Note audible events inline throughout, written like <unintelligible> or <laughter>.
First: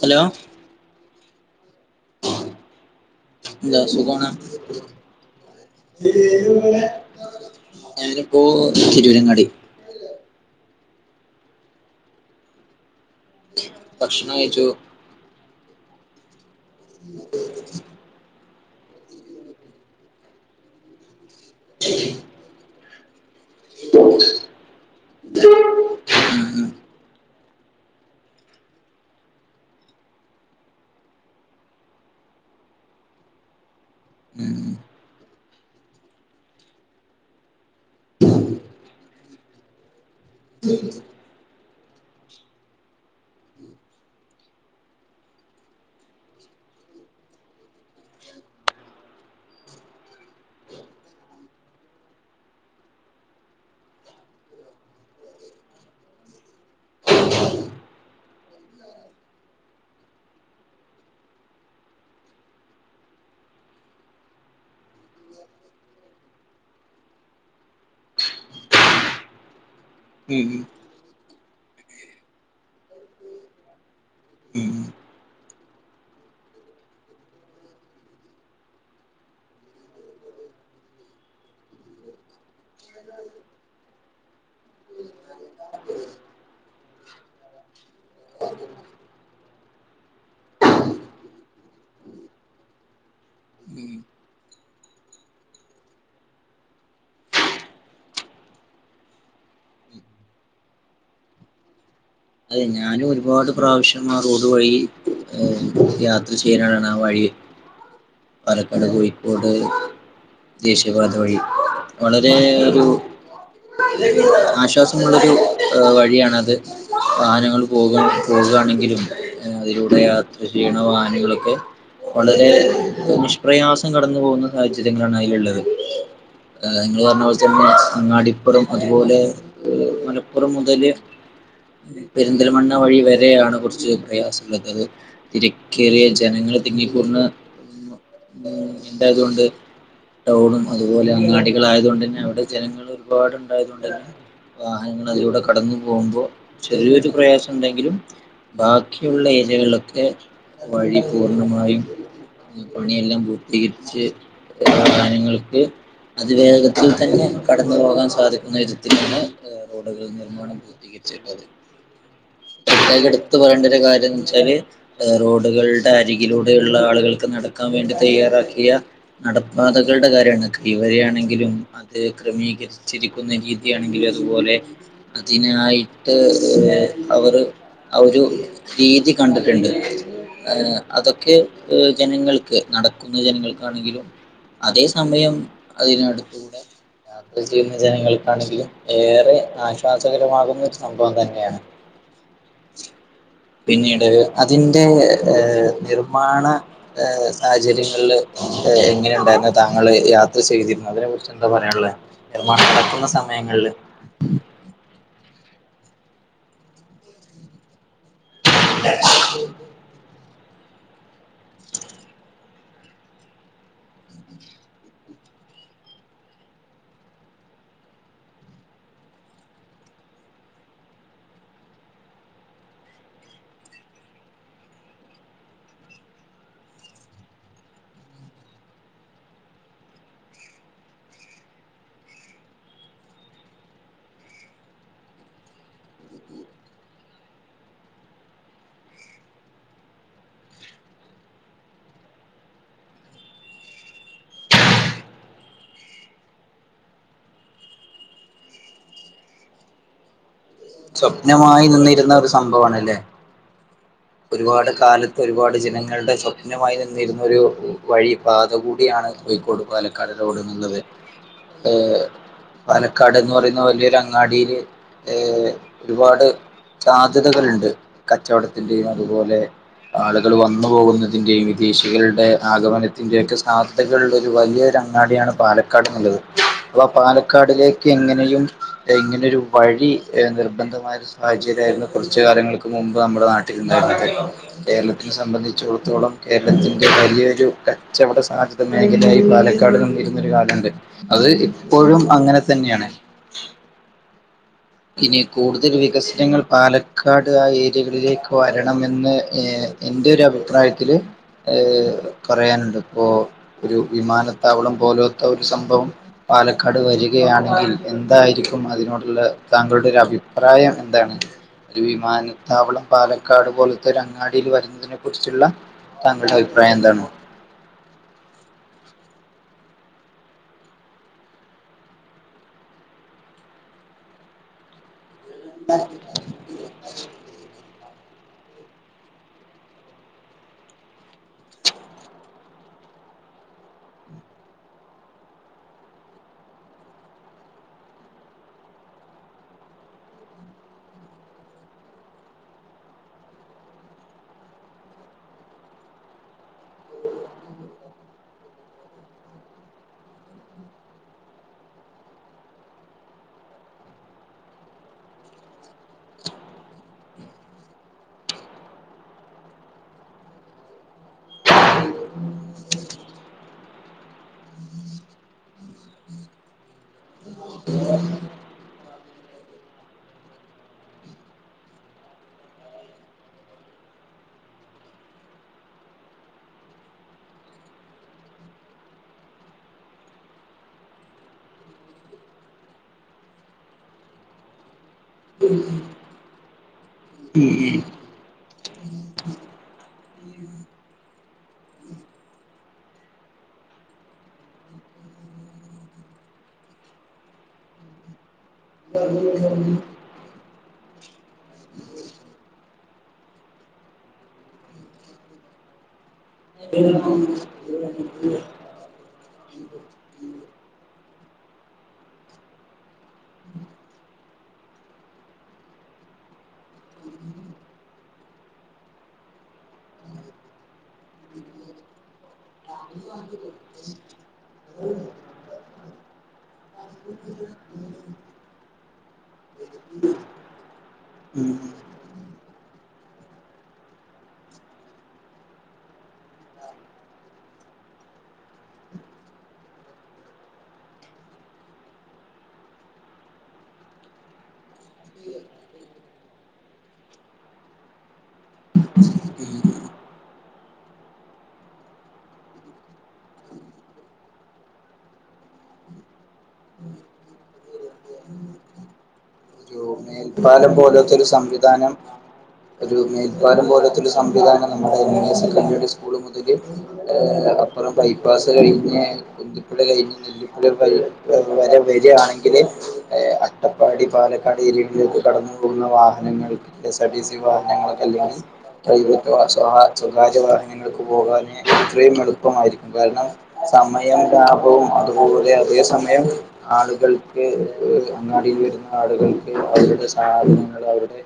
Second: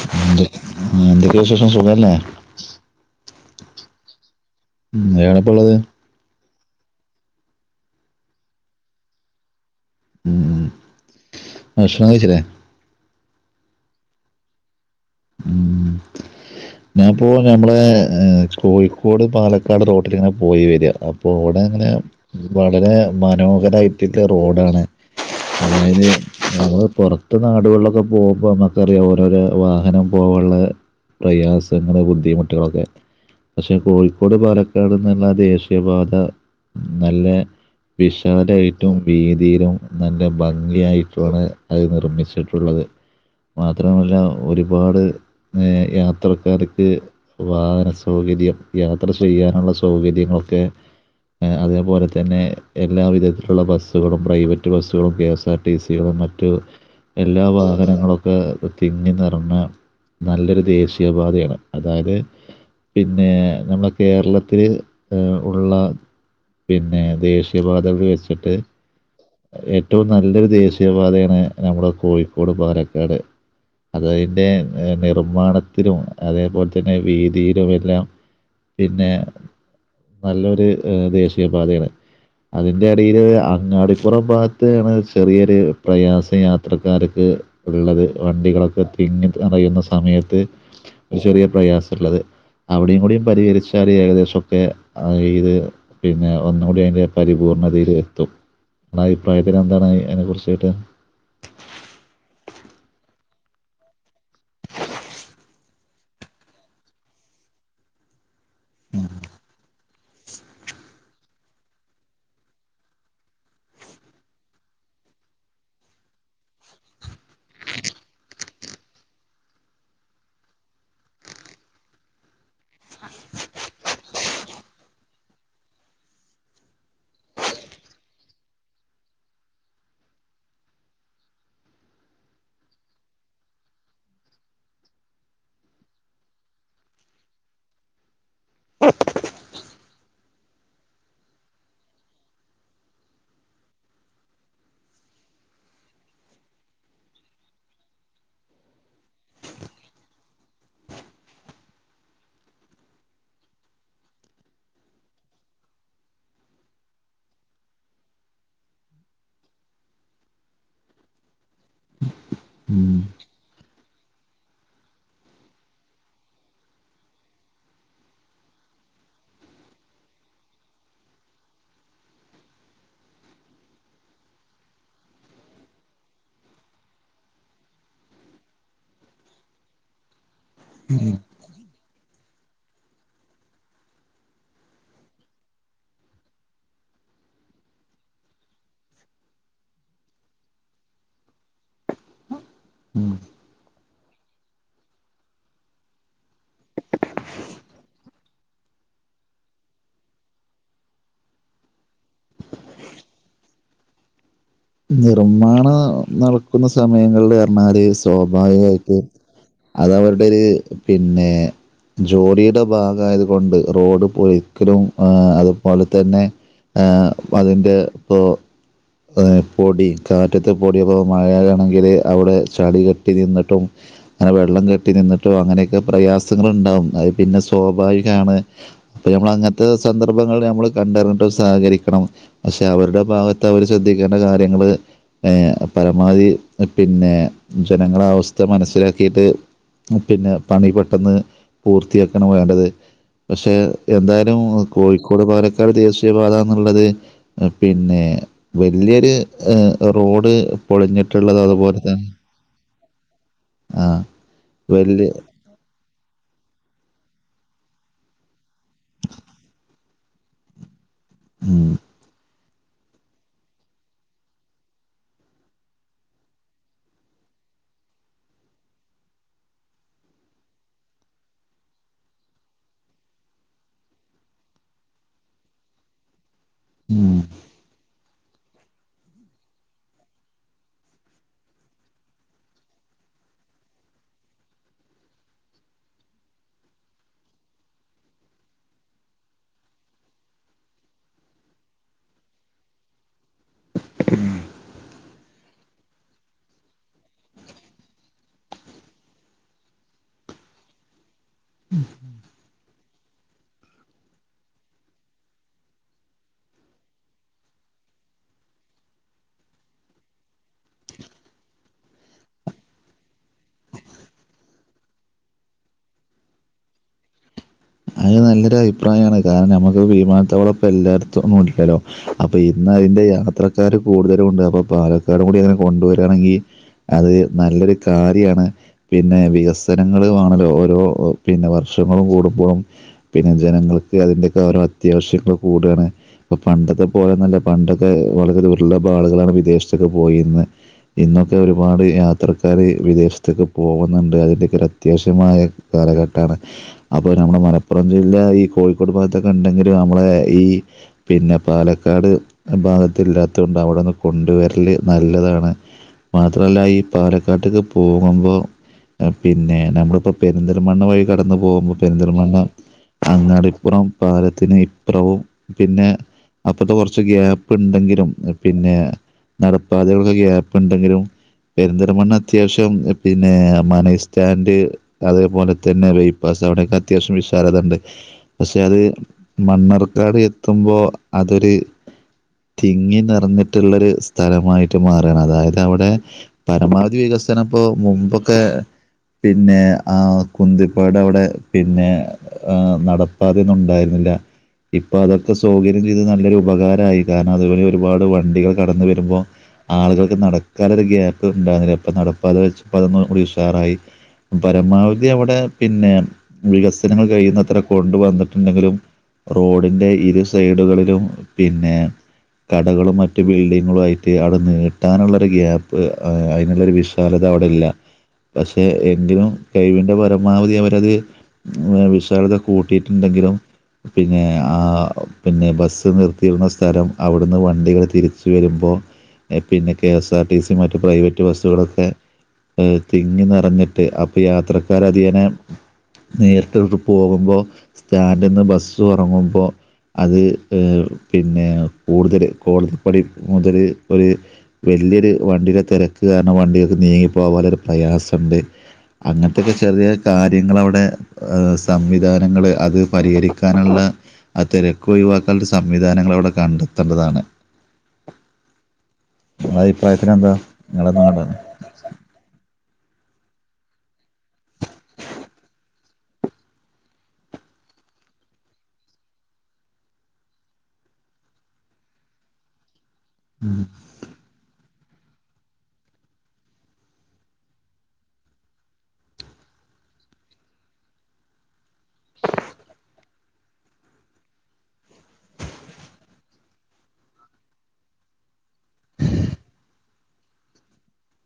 Hello എന്ത്- എന്തൊക്കെ വിശേഷം സുഖല്ലെ ന്താ സുഖണ് എവടെപ്പാ ഉള്ളത് ഞാനിപ്പോ തിരൂരങ്ങാടി ഭഷണം കഴിച്ചില്ലെ ഭക്ഷണം കഴിച്ചു ഞാപ്പോ ഞമ്മളെ കോഴിക്കോട് പാലക്കാട് റോട്ടിലിങ്ങനെ പോയി വരിക അപ്പോൾ ഇവിടെ ഇങ്ങനെ വളരെ മനോഹരായിട്ടുള്ള റോഡാണ് അതായത് നമ്മള് പൊറത്ത് നാടുകളിലൊക്കെ പോകുമ്പോ ക്കറിയാം ഓരോരോ വാഹനം പോവാനുള്ള പ്രയാസങ്ങൾ ബുദ്ധിമുട്ടുകളൊക്കെ പക്ഷേ കോഴിക്കോട് ഉം പാലക്കാട് എന്നള്ള ആ ദേശം പാത നല്ല വിശാലായിട്ടും വീതിയിലും നല്ല ഭംഗിയായിട്ടാണ് അത് നിർമ്മിച്ചിട്ടുള്ളത് മാത്രമല്ല ഒരു ഒരുപാട് യാത്രക്കാർക്ക് വാഹന സൗകര്യം യാത്ര ചെയ്യാനുള്ള സൗകര്യങ്ങളൊക്കെ അതേപോലെ തന്നെ എല്ലാ വിധത്തിലുള്ള ബസ്സുകളും പ്രൈവറ്റ് ബസ്സുകളും കെ എസ് ആർ ടി സികളും മറ്റ് മറ്റ് എല്ലാ വാഹനങ്ങളൊക്കെ തിങ്ങി നേറഞ്ഞിട്ടുള്ളെ ന്നാ നല്ലൊരു ദേശീയപാതയാണ് അതായത് പിന്നെ നമ്മുടെ കേരളത്തിൽ ഉള്ള പിന്നെ ദേശീയപാത അവിടെ വെച്ചിട്ട് ഏറ്റവും നല്ലൊരു ഉം ദേശീയപാതയാണ് നമ്മുടെ കോഴിക്കോട് പാലക്കാട് അതതിൻ്റെ ഉം നിർമ്മാണത്തിലും അതേപോലെ തന്നെ വീതിയിലുമെല്ലാം പിന്നെ നല്ലൊരു ദേശീയപാതയാണ് അതിന്റെ എടേല് അങ്ങാടിപ്പുറം ഭാഗത്താണ് ചെറിയൊരു പ്രയാസം യാത്രക്കാർക്ക് ഉള്ളത് വണ്ടികളൊക്കെ തിങ്ങി നിറയുന്ന സമയത്ത് ഒരു ചെറിയ പ്രയാസമുള്ളത് അവിടെയും കൂടിയും പരിഹരിച്ചാൽ ഉം ഏകദേശമൊക്കെ ഇത് പിന്നെ ഒന്നുകൂടി അതിൻ്റെ പരിപൂർണ്ണതയിൽ എത്തും ആ അഭിപ്രായത്തിന ന്താണ് അതിനെക്കുറിച്ചിട്ട് അതെ ഞാനും ഒരുപാട് പ്രാവശ്യം ആ റോഡ് വഴി ഏഹ് യാത്ര ചെയ്യാന ആ വഴി പാലക്കാട് കോഴിക്കോട് ദേശീയപാത വഴി വളരെ ഒരു- ആശ്വാസമുള്ളൊരു വഴിയാണത് വാഹനങ്ങൾ പോക പോകയാണെങ്കിലും അതിലൂടെ യാത്ര ചെയ്യണ വാഹനങ്ങളൊക്കെ. വളരെ നിഷ്പ്രയാസം കടന്നു പോകുന്ന സാഹചര്യങ്ങളാണ് അതിലുള്ളത് നിങ്ങൾ പറഞ്ഞ പോലെ തന്നെ അങ്ങാടിപ്പുറം അതുപോലെ മലപ്പുറം മുതല് പെരിന്തൽമണ്ണ വഴി വരെയാണ് കുറച്ച് പ്രയാസമുള്ളത് തിരക്കേറിയ ജനങ്ങൾ തിങ്ങികുടുന്നത് ന്തായതുകൊണ്ട് ടൗണും അതുപോലെ അങ്ങാടികൾ ആയതുകൊണ്ട് തന്നെ അവിടെ ജനങ്ങൾ ഒരുപാട്ണ്ടായത് കൊണ്ട് തന്നെ വാഹനങ്ങൾ അതിലൂടെ കടന്നു പോകുമ്പോ ചെറിയൊരു പ്രയാസം ഉണ്ടെങ്കിലും ബാക്കിയുള്ള ഏരിയകളൊക്കെ വഴി പൂർണമായും പണിയെല്ലാം പൂർത്തീകരിച്ച് സാധാനങ്ങൾക്ക് അതി വേഗത്തിൽ തന്നെ കടന്ന് പോകാൻ സാധിക്കുന്ന വിധത്തിലാണ് റോഡുകൾ നിർമ്മാണം തികച്ചിട്ടത് <inaudible> പ്രതേക മായി എടുത്ത് പറയേണ്ട ഒരു കാര്യന്ന് വെച്ചാല് റോഡുകളുടെ അരികിലൂടെയുള്ള ആളുകൾ നടക്കാൻ വേണ്ടി തയ്യാറാക്കിയ നടപ്പാതകളുടെ കാര്യമാണ് കൈവരി ആണെങ്കിലും അത് ക്രമീകരിച്ചിരിക്കുന്ന രീതിയാണെങ്കിൽ അതുപോലെ അതിനായിട്ട് ഏഹ് അവർ ആഹ് ഒരു രീതി കണ്ടിട്ടുണ്ട് ഏഹ് അതൊക്കെ ജനങ്ങൾക്ക് നടക്കുന്ന ജനങ്ങൾക്കാണെങ്കിലും അതേ സമയം അതിനടുത്ത് കൂടെ ചെയ്യുന്ന ജനങ്ങൾക്കാണെങ്കിലും ഏറെ ആശ്വാസകരമാകുന്ന ഒരു സംഭവം തന്നെയാണ് <inaudible> പിന്നീട് അതിന്റെ ഏഹ് നിർമാണ സാഹചര്യങ്ങളില് എങ്ങനെ ഉണ്ടായിരുന്നു താങ്കള് യാത്ര ചെയ്തിരുന്നു അതിനെ കുറിച്ച് എന്താ പറയാനുള്ള നിർമ്മാണം നടക്കുന്ന സമയങ്ങളിൽ നിർമ്മാണം നടക്കുന്ന സമയങ്ങളിൽ പറഞ്ഞാല് സ്വാഭാവികമായിട്ട് അത് അവരുടെ ഒരു പിന്നെ ജോലിയുടെ ഭാഗയത് കൊണ്ട് റോഡ് പൊളിക്കലും ആഹ് അതുപോലെ തന്നെ ആഹ് അതിന്റെ ഇപ്പൊ പൊടി കാറ്റത്ത് പൊടിയപ്പോൾ മഴാണെങ്കിൽ അവിടെ ചളികെട്ടി നിന്നിട്ടും അങ്ങനെ വെള്ളം കെട്ടി നിന്നിട്ടോ അങ്ങനെയൊക്കെ പ്രയാസങ്ങൾ ഉണ്ടാവും അത് പിന്നെ സ്വാഭാവികമാണ് അപ്പൊ നമ്മൾ അങ്ങനത്തെ സന്ദർഭങ്ങൾ നമ്മൾ കണ്ടറിഞ്ഞിട്ട് സഹകരിക്കണം പക്ഷെ അവരുടെ ഭാഗത്ത് അവര് ശ്രദ്ധിക്കേണ്ട കാര്യങ്ങള് ഏഹ് പരമാവധി പിന്നെ ജനങ്ങള അവസ്ഥ മനസ്സിലാക്കിയിട്ട് പിന്നെ പണി പെട്ടെന്ന് പൂർത്തിയാക്കണ് വേണ്ടത് പക്ഷെ എന്തായാലും കോഴിക്കോട് പാലക്കാട് ദേശീയപാതന്നുള്ളത് പിന്നെ വല്യൊരു റോഡ് പൊളിഞ്ഞിട്ടുള്ളത് സ്വപ്നമായി അതുപോലെ തന്നെ നിന്നിരുന്ന ഒരു സംഭവമാണല്ലേ ആഹ് ഒരുപാട് കാലത്ത് ഒരുപാട് ജനങ്ങ ജനങ്ങളുടെ സ്വപ്നമായി നിന്നിരുന്നൊരു വഴി പാത കൂടിയാണ് കോഴിക്കോട് പാലക്കാട് റോഡ് എന്നുള്ളത് ഉം, ഏഹ് പാലക്കാട് എന്ന് പറയുന്ന വലിയൊരു അങ്ങാടിയില് ഏഹ് ഒരുപാട് സാധ്യതകളുണ്ട് കച്ചവടത്തിന്റെയും അതുപോലെ ആളുകൾ വന്നു പോകുന്നതിന്റെയും വിദേശികളുടെ ആഗമനത്തിന്റെ ഒക്കെ സാ കളുള്ളൊരു വലിയൊരു അങ്ങാടിയാണ് പാലക്കാട് എന്നുള്ളത് അപ്പൊ ഉം. പാലക്കാടിലെ ക്ക്‌ എങ്ങനെയുംഏഹ് ഇങ്ങനെയൊരു വഴി നിർബന്ധമായ സാഹചര്യായിരുന്നു കുറച്ചു കാലങ്ങൾക്ക് മുമ്പ് നമ്മുടെ നാട്ടിലുണ്ടായിരുന്നത് കേരളത്തിനെ സംബന്ധിച്ചോട്ത്തോളം കേരളത്തിന്റെ വലിയൊരു കച്ചവട സാധ്യ മേഖലയായി പാലക്കാട് നിന്നിരുന്നൊരു കാലണ്ട് അത് ഇപ്പോഴും അങ്ങനെ തന്നെയാണ് <inaudible> ഇനി കൂടുതൽ വികസനങ്ങൾ പാലക്കാട് ആഹ് ഏരിയകളിലേക്ക് വരണമെന്ന് ഏഹ് എന്റെയൊരു അഭിപ്രായത്തില് ഏഹ് പറയാനുള്ളത് ഇപ്പോ ഒരു വിമാനത്താവളം പോലോത്ത ഒരു സംഭവം പാലക്കാട് വരികയാണെങ്കിൽ എന്തായിരിക്കും അതിനോടുള്ള താങ്കളുടെ ഒരു അഭിപ്രായം എന്താണ് ഒരു വിമാനത്താവളം പാലക്കാട് പോലോത്തൊരു അങ്ങാടിയിൽ വരുന്നതിനെ കുറിച്ചുള്ള താങ്കളുടെ അഭിപ്രായം എന്താണ് അയിന് നല്ലൊരു അഭിപ്രായാണ് കാരണം നമുക്ക് വിമാനത്താവളപ്പൊ എല്ലായിടത്തൊന്നും ഇല്ലല്ലോ അപ്പ ഇന്നയിന്റെ യാത്രക്കാര് കൂടുതലുണ്ട് അപ്പൊ പാലക്കാടും കൂടി അങ്ങനെ കൊണ്ടുവരാണെങ്കി. അത് നല്ലൊരു കാര്യാണ്. പിന്നെ വികസനങ്ങള് വേണലോ ഓരോ പിന്നെ വർഷങ്ങള് കൂടുമ്പോഴും. പിന്നെ ജനങ്ങൾക്ക് അതിൻന്റെക്കോരോ അത്യാവശ്യങ്ങൾ കൂട്വാണ്. പ്പ പണ്ടത്തെ പോലൊന്നല്ല പണ്ടൊക്കെ വളരെ ദുർലഭം ആളുകളാണ് വിദേശത്തൊക്കെ പോയിര്ന്ന. ഇന്നൊക്കെ ഒരുപാട് യാത്രക്കാര് വിദേശത്തൊക്കെ പോകുന്നുണ്ട് അതിന്റെക്കൊരു. ത്യാവശ്യമായ കാലഘട്ടാണ് അപ്പൊ നമ്മളെ മല പ്പുറം ജില്ല ഈ കോഴിക്കോട് ഭാഗത്തൊക്കെ ണ്ടെങ്കില് മ്മളെ ഈ. പിന്നെ പാലക്കാട് അ ഭാഗത്തില്ലാത്തോണ്ട് അവിടൊന്ന് കൊണ്ട് വരല് നല്ലതാണ്. മാത്രല്ല ഈ പാലക്കാട്ട്ക്ക് പോകുമ്പോ. അ പിന്നെ നമ്മളിപ്പ പെരിന്തൽമണ്ണ വഴി കടന്നു പോകുമ്പൊ പെരിന്തൽമണ്ണ. അങ്ങാടിപ്പുറം പാലത്തിന് ഇപ്പറവും പിന്നെ. അപ്പർത്ത് കൊർച്ച് ഗ്യാപ്പ്ണ്ടെങ്കിലും പിന്നെ. നടപ്പാതകൾക്ക്‌ ഗ്യാപ്പ്ണ്ടെങ്കിലും. പെരിന്തൽമണ്ണ അത്യാവശ്യം പിന്നെ മനൈ സ്റ്റാൻഡ്. അതേപോലെ തന്നെ ബൈപ്പാസ് അവിടെക്കെ അത്യാവശ്യം വിഷ ശാലതണ്ട് പക്ഷെ അത് മണ്ണാർക്കാട് എത്തുമ്പോ അതൊര്. തിങ്ങി നെർഞ്ഞിട്ടുള്ളൊരു സ്ഥലമായിട്ട് മാ റണ് അതായത് അവടെ പരമാവധി വികസനപ്പോ മുമ്പൊക്കെ. പിന്നെ ആ കുന്തിപ്പൊഴടെ അവടെ പിന്നെ. ആ നടപ്പാതെന്നും ഉണ്ടായിരുന്നില്ല. ഇപ്പൊ അതൊക്കെ സൗകര്യം ചെയ്ത് നല്ലൊരു ഉപകാരായി കാരണം അതുവഴി ഒരുപാട് വണ്ടികൾ. കടന്നുവരുമ്പോ ആളുകൾ. ക്ക്‌ നടക്കാലൊരു ഗ്യാപ്പ് ഉണ്ടായിരുന്നില ഇപ്പൊ നടപ്പാത വെച്ചപ്പോ അതൊന്ന് ടി ഉഷാറായി. പരമാവധി അവടെ പിന്നെ. ത്ര കൊണ്ടു വന്നിട്ടുണ്ടെങ്കിലും റോഡിന്റെ ഇരു സൈഡുകളിലും പിന്നെ. കടകളും മറ്റ് ബിൽഡിങ്ങളു ആയിറ്റ് അവിടെ നീട്ടാനുള്ളരു ഗ്യാപ്പ് ആ അയ്നുള്ളൊരു വിഷ ശാലത അവിടെല്ല പക്ഷേ എങ്കിലും കഴിവിൻ്റെ പരമാവധി അവരത്. ഏ വിശാലത കൂട്ടിയിട്ട്ണ്ടെങ്കിലും. പിന്നെ ആ പിന്നെ ബസ്സ് നിർത്തിയിടുന്ന സ്ഥലം അവിടുന്ന് വണ്ടികള് തിരിച്ചു വരുമ്പോ. എ പിന്നെ K S R T C മറ്റ് പ്രൈവറ്റ് ബസ്സുകളൊക്കെ. ഏ തിങ്ങി നെറഞ്ഞിട്ട് അപ്പ യാത്രക്കാരധിയെനെ. നേരിട്ടൊഴുകു പോകുമ്പോ സ്റ്റാൻഡ്ന്ന് ബസ്സു ഇറങ്ങുമ്പോ. അത് അ് പിന്നെ കൂടുതല് കോണി പടി മുതല് ഒര്. വല്ല്യര് വണ്ടിടെ തെരക്ക് കാരണം വണ്ടികക്ക് നീങ്ങി പോകാനൊരു പ്രയാസണ്ട്. അങ്ങൻത്തെക്കെ ചെറിയ ചെറ്യേ കാര്യങ്ങളവിടെ. ആ സംവിധാനങ്ങള് അത് പരിഹരിക്കാനുള്ള. ആ തെരക്ക് ഒഴിവാക്കാനുള്ള സംവിധാനങ്ങളവിടെ കണ്ടത്തണ്ടതാണ്. രു മേൽപ്പാലം പോലോത്തരു നാടാണ് സംവിധാനം ഒരു മേൽപ്പാലം പോലോത്തരു സംവിധാനം നമ്മുടെ <unintelligible> നേശൻ കമ്യൂണിസ് സ്കൂള് മുതല്. ഏഹ് അപ്പുറം ബൈപ്പാസ് കഴിഞ്ഞ്. ന്തിപ്പുഴ കഴിഞ്ഞ് നെല്ലിപ്പുഴ കൽ വ വരെ വര്യാണെങ്കില് ഏ അട്ടപ്പാടി പാല ക്കാട് ഏരിയക്ക് കടന്നു പോകുന്ന വാഹനങ്ങൾ K S R T C വാഹനങ്ങൾക്ക്ല്ലാ <unintelligible> സ്വകാര്യ വാഹനങ്ങൾക്ക് പോകാന് ഇത്രയും എളുപ്പമായിരിക്കും കാരണം. സമയം ലാഭവും അതുപോലെ അധിക സമയം. ആളുകൾക്ക് അ് അങ്ങാടിൽ വരുന്ന ആളുകൾക്ക് അവരുടെ സാധനങ്ങൾ അവരുടെ.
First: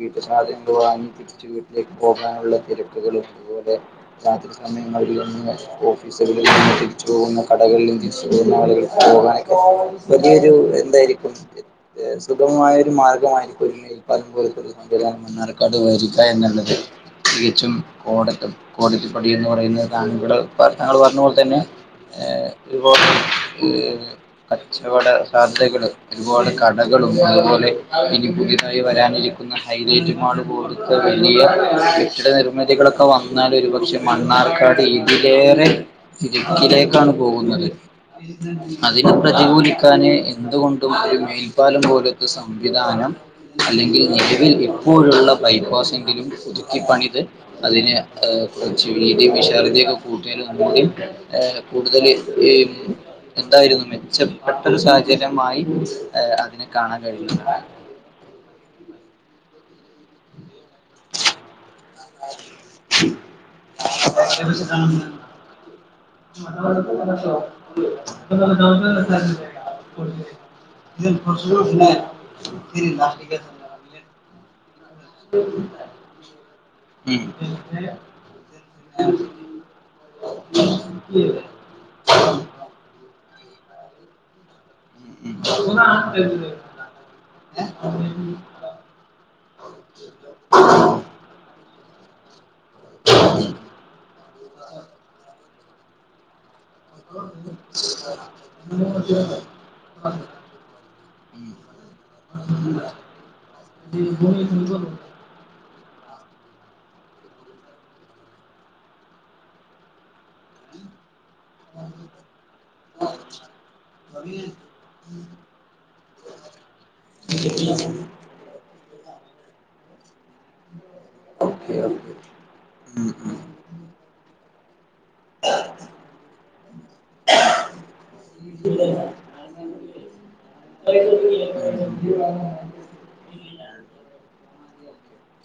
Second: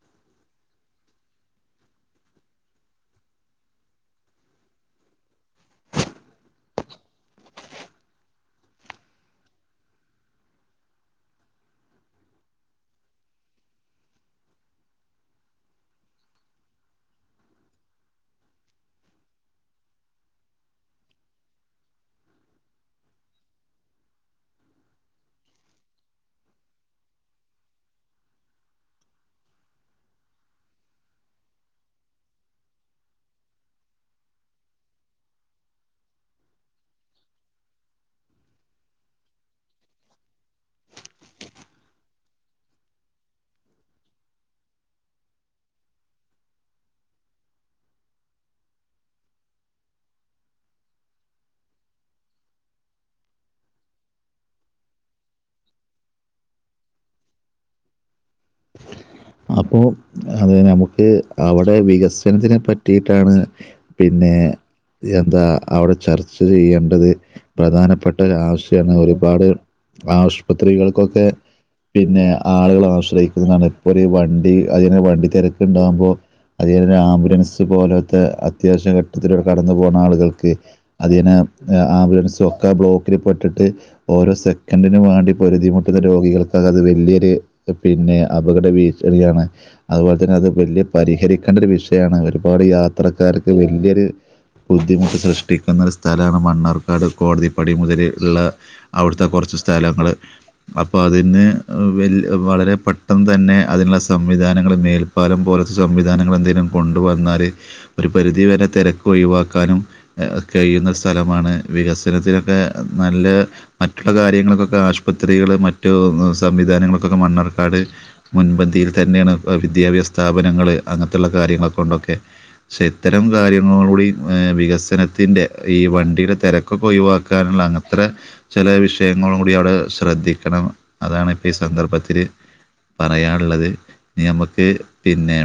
വീട്ടുസാധനങ്ങൾ വാങ്ങി തിരിച്ച് വീട്ടിലേക്ക് പോകാനുള്ള തിരക്കുകളും അതുപോലെ. രാത്രി സമയങ്ങളിൽ. <unintelligible> ഓഫീസുകളിൽ നിന്ന് തിരിച്ചു പോകുന്ന കടകളിലും തിരിച്ചു പോകുന്ന ആളുകൾക്ക് പോകാനൊക്കെ. വലിയൊരു എന്തായിരിക്കും. <inaudible> സുഖമായ ഒരു മാർഗമായിരിക്കും ഒരു മേൽപ്പാലം പോലത്തൊരു സംവിധാനം മണ്ണാർക്കാട് വരിക എന്നുള്ളത് തികച്ചും കോടത്ത് കോടതിപ്പടി എന്ന് പറയുന്നത് താങ്കൾട താങ്കൾ പറഞ്ഞ പോലെ തന്നെ ഏഹ് ഒരുപാട് ഈ കച്ചവട സാധ്യകൾ ഒരുപാട് കട കളും അതുപോലെ ഇനി പുതിയതായി വരാനിരിക്കുന്ന ഹൈലൈറ്റുമാള് പോലെത്തെ വലിയ ഇവിടെ നിർമ്മിതികളൊക്കെ വന്നാലും ഒരുപക്ഷെ മണ്ണാർക്കാട് ഇതിലേറെ ഇടുക്കിലേക്കാണ് പോകുന്നത് അതിനെ പ്രതികൂലിക്കാന് എന്തുകൊണ്ടും ഒരു മേൽ മേൽപ്പാലം പോലത്തെ സംവിധാനം അല്ലെങ്കിൽ നിലവിൽ ഇപ്പോഴുള്ള ബൈപ്പാസ് എങ്കിലും പുതുക്കിപ്പണിത് അതിനെ കുറച്ച് വീതി വിശാലതയുമൊക്കെ കൂട്ടിയാൽ നമ്മടി ഏഹ് കൂടുതല് എന്തായിരുന്നു മെച്ചപ്പെട്ടൊരു സാഹചര്യമായി ഏഹ് അതിനെ കാണാൻ കഴിയുന്നതാണ് അപ്പോൾ അത് തന്നെ നമുക്ക് അവിടെ വികസനത്തിനെ പറ്റിയിട്ടാണ് പിന്നെ എന്താ അവിടെ ചർച്ച ചെയ്യേണ്ടത് പ്രധാനപ്പെട്ട ഒരു ആവശ്യമാണ് ഒരുപാട് ആശുപത്രികൾക്കൊക്കെ പിന്നെ ആളുകൾ ആശ്രയിക്കുന്ന ഒരു വണ്ടി അതി വണ്ടി തിരക്ക് ഉണ്ടാകുമ്പോ അതിന് ഉം ആംബുലൻസ് പോലെ ത്തെ അത്യാവശ്യ ഘട്ടത്തിലൂടെ കടന്നു പോകുന്ന ആളുകൾക്ക് അതിനാ ആംബുലൻസും ഒക്കെ ബ്ലോക്കിൽ പെട്ടിട്ട് ഓരോ സെക് എത്തിന് വേണ്ടി പൊരുതി മുട്ടുന്ന രോഗികൾക്ക് അത് വലിയൊരു പിന്നെ ഒരു ഭീഷണിയാണ് അതുപോലെ തന്നെ അത് വലിയ പരിഹരിക്കേണ്ട ഒരു വി ഷയാണ് ഒരുപാട് യാത്രക്കാർക്ക് വലിയൊരു ബുദ്ധിമുട്ട് സൃഷ്ടിക്കുന്ന ഒരു സ്ഥലമാണ് മണ്ണാർ ക്കാട് കോടതിപ്പടി മുതല് ഉള്ള അവിടുത്തെ കുറച്ച് സ്ഥലങ്ങൾ അപ്പൊ അതിന് വ വളരെ പെട്ടെന്ന് തന്നെ അതിനുള്ള സംവിധാനങ്ങൾ മേൽ പാലം പോലത്തെ സംവിധാനങ്ങൾ എന്തെങ്കിലും കൊണ്ട് വന്നാല് ഒരു പരിധി വരെ തിരക്ക് ഒഴിവാക്കാനും കഴിയുന്ന സ്ഥലമാണ്. വികസനത്തിനൊക്കെ നല്ല- മറ്റുള്ള കാര്യങ്ങളൊക്കെ ആശുപത്രികള് മറ്റു സംവിധാനങ്ങളൊക്കെ മണ്ണാർക്കാട്- മുൻപന്തിയിൽ തന്നെയാണ് അപ്പോ വിദ്യാഭ്യാസ- സ്ഥാപനങ്ങൾ അങ്ങനത്തുള്ള ഓക്കെ ഓക്കെ കാര്യങ്ങളൊക്ക കൊണ്ടൊക്കെ പക്ഷേ ഉം ഇത്തരം ഉം ഉം കാര്യങ്ങള് കൂടി. വികസനത്തിന്റെ ഈ വണ്ടിയുടെ തിരക്കൊക്കെ ഒഴിവാക്കാനുള്ള അങ്ങത്തെ- ചില വിഷയങ്ങളും കൂടി അവിടെ ശ്രദ്ധിക്കണം അതാണ് ഇപ്പൊ ഈ സന്ദർഭത്തില് പറയാനുള്ളത് നമുക്ക് പിന്നെ-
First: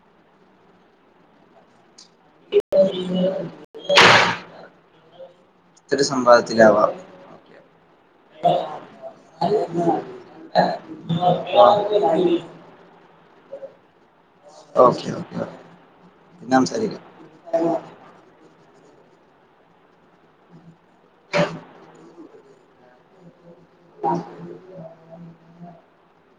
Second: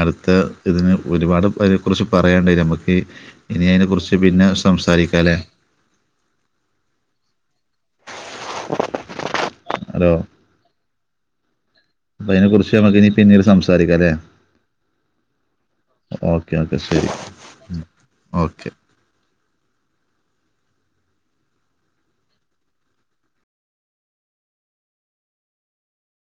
അടുത്ത ഇതിന് ഒരുപാട് അതിനെ കുറിച്ച് പറയാൻ ഇണ്ടായി- നമുക്ക് ഇനി അതിനെ കുറിച്ച് പിന്നെ സംസാരിക്കാം അല്ലേ. ഇതൊരു സംവാദത്തിലാവാം- ഹലോ <inaudible> പക്ഷേ മക്ക് ഇനി പിന്നീട് സംസാരിക്കല്ലേ. ഓക്കെ ഓക്കെ ഓക്കേ പിന്നെ ഓക്കേ സംസാരിക്കാം ശരി ഓക്കേ <inaudible> <inaudible>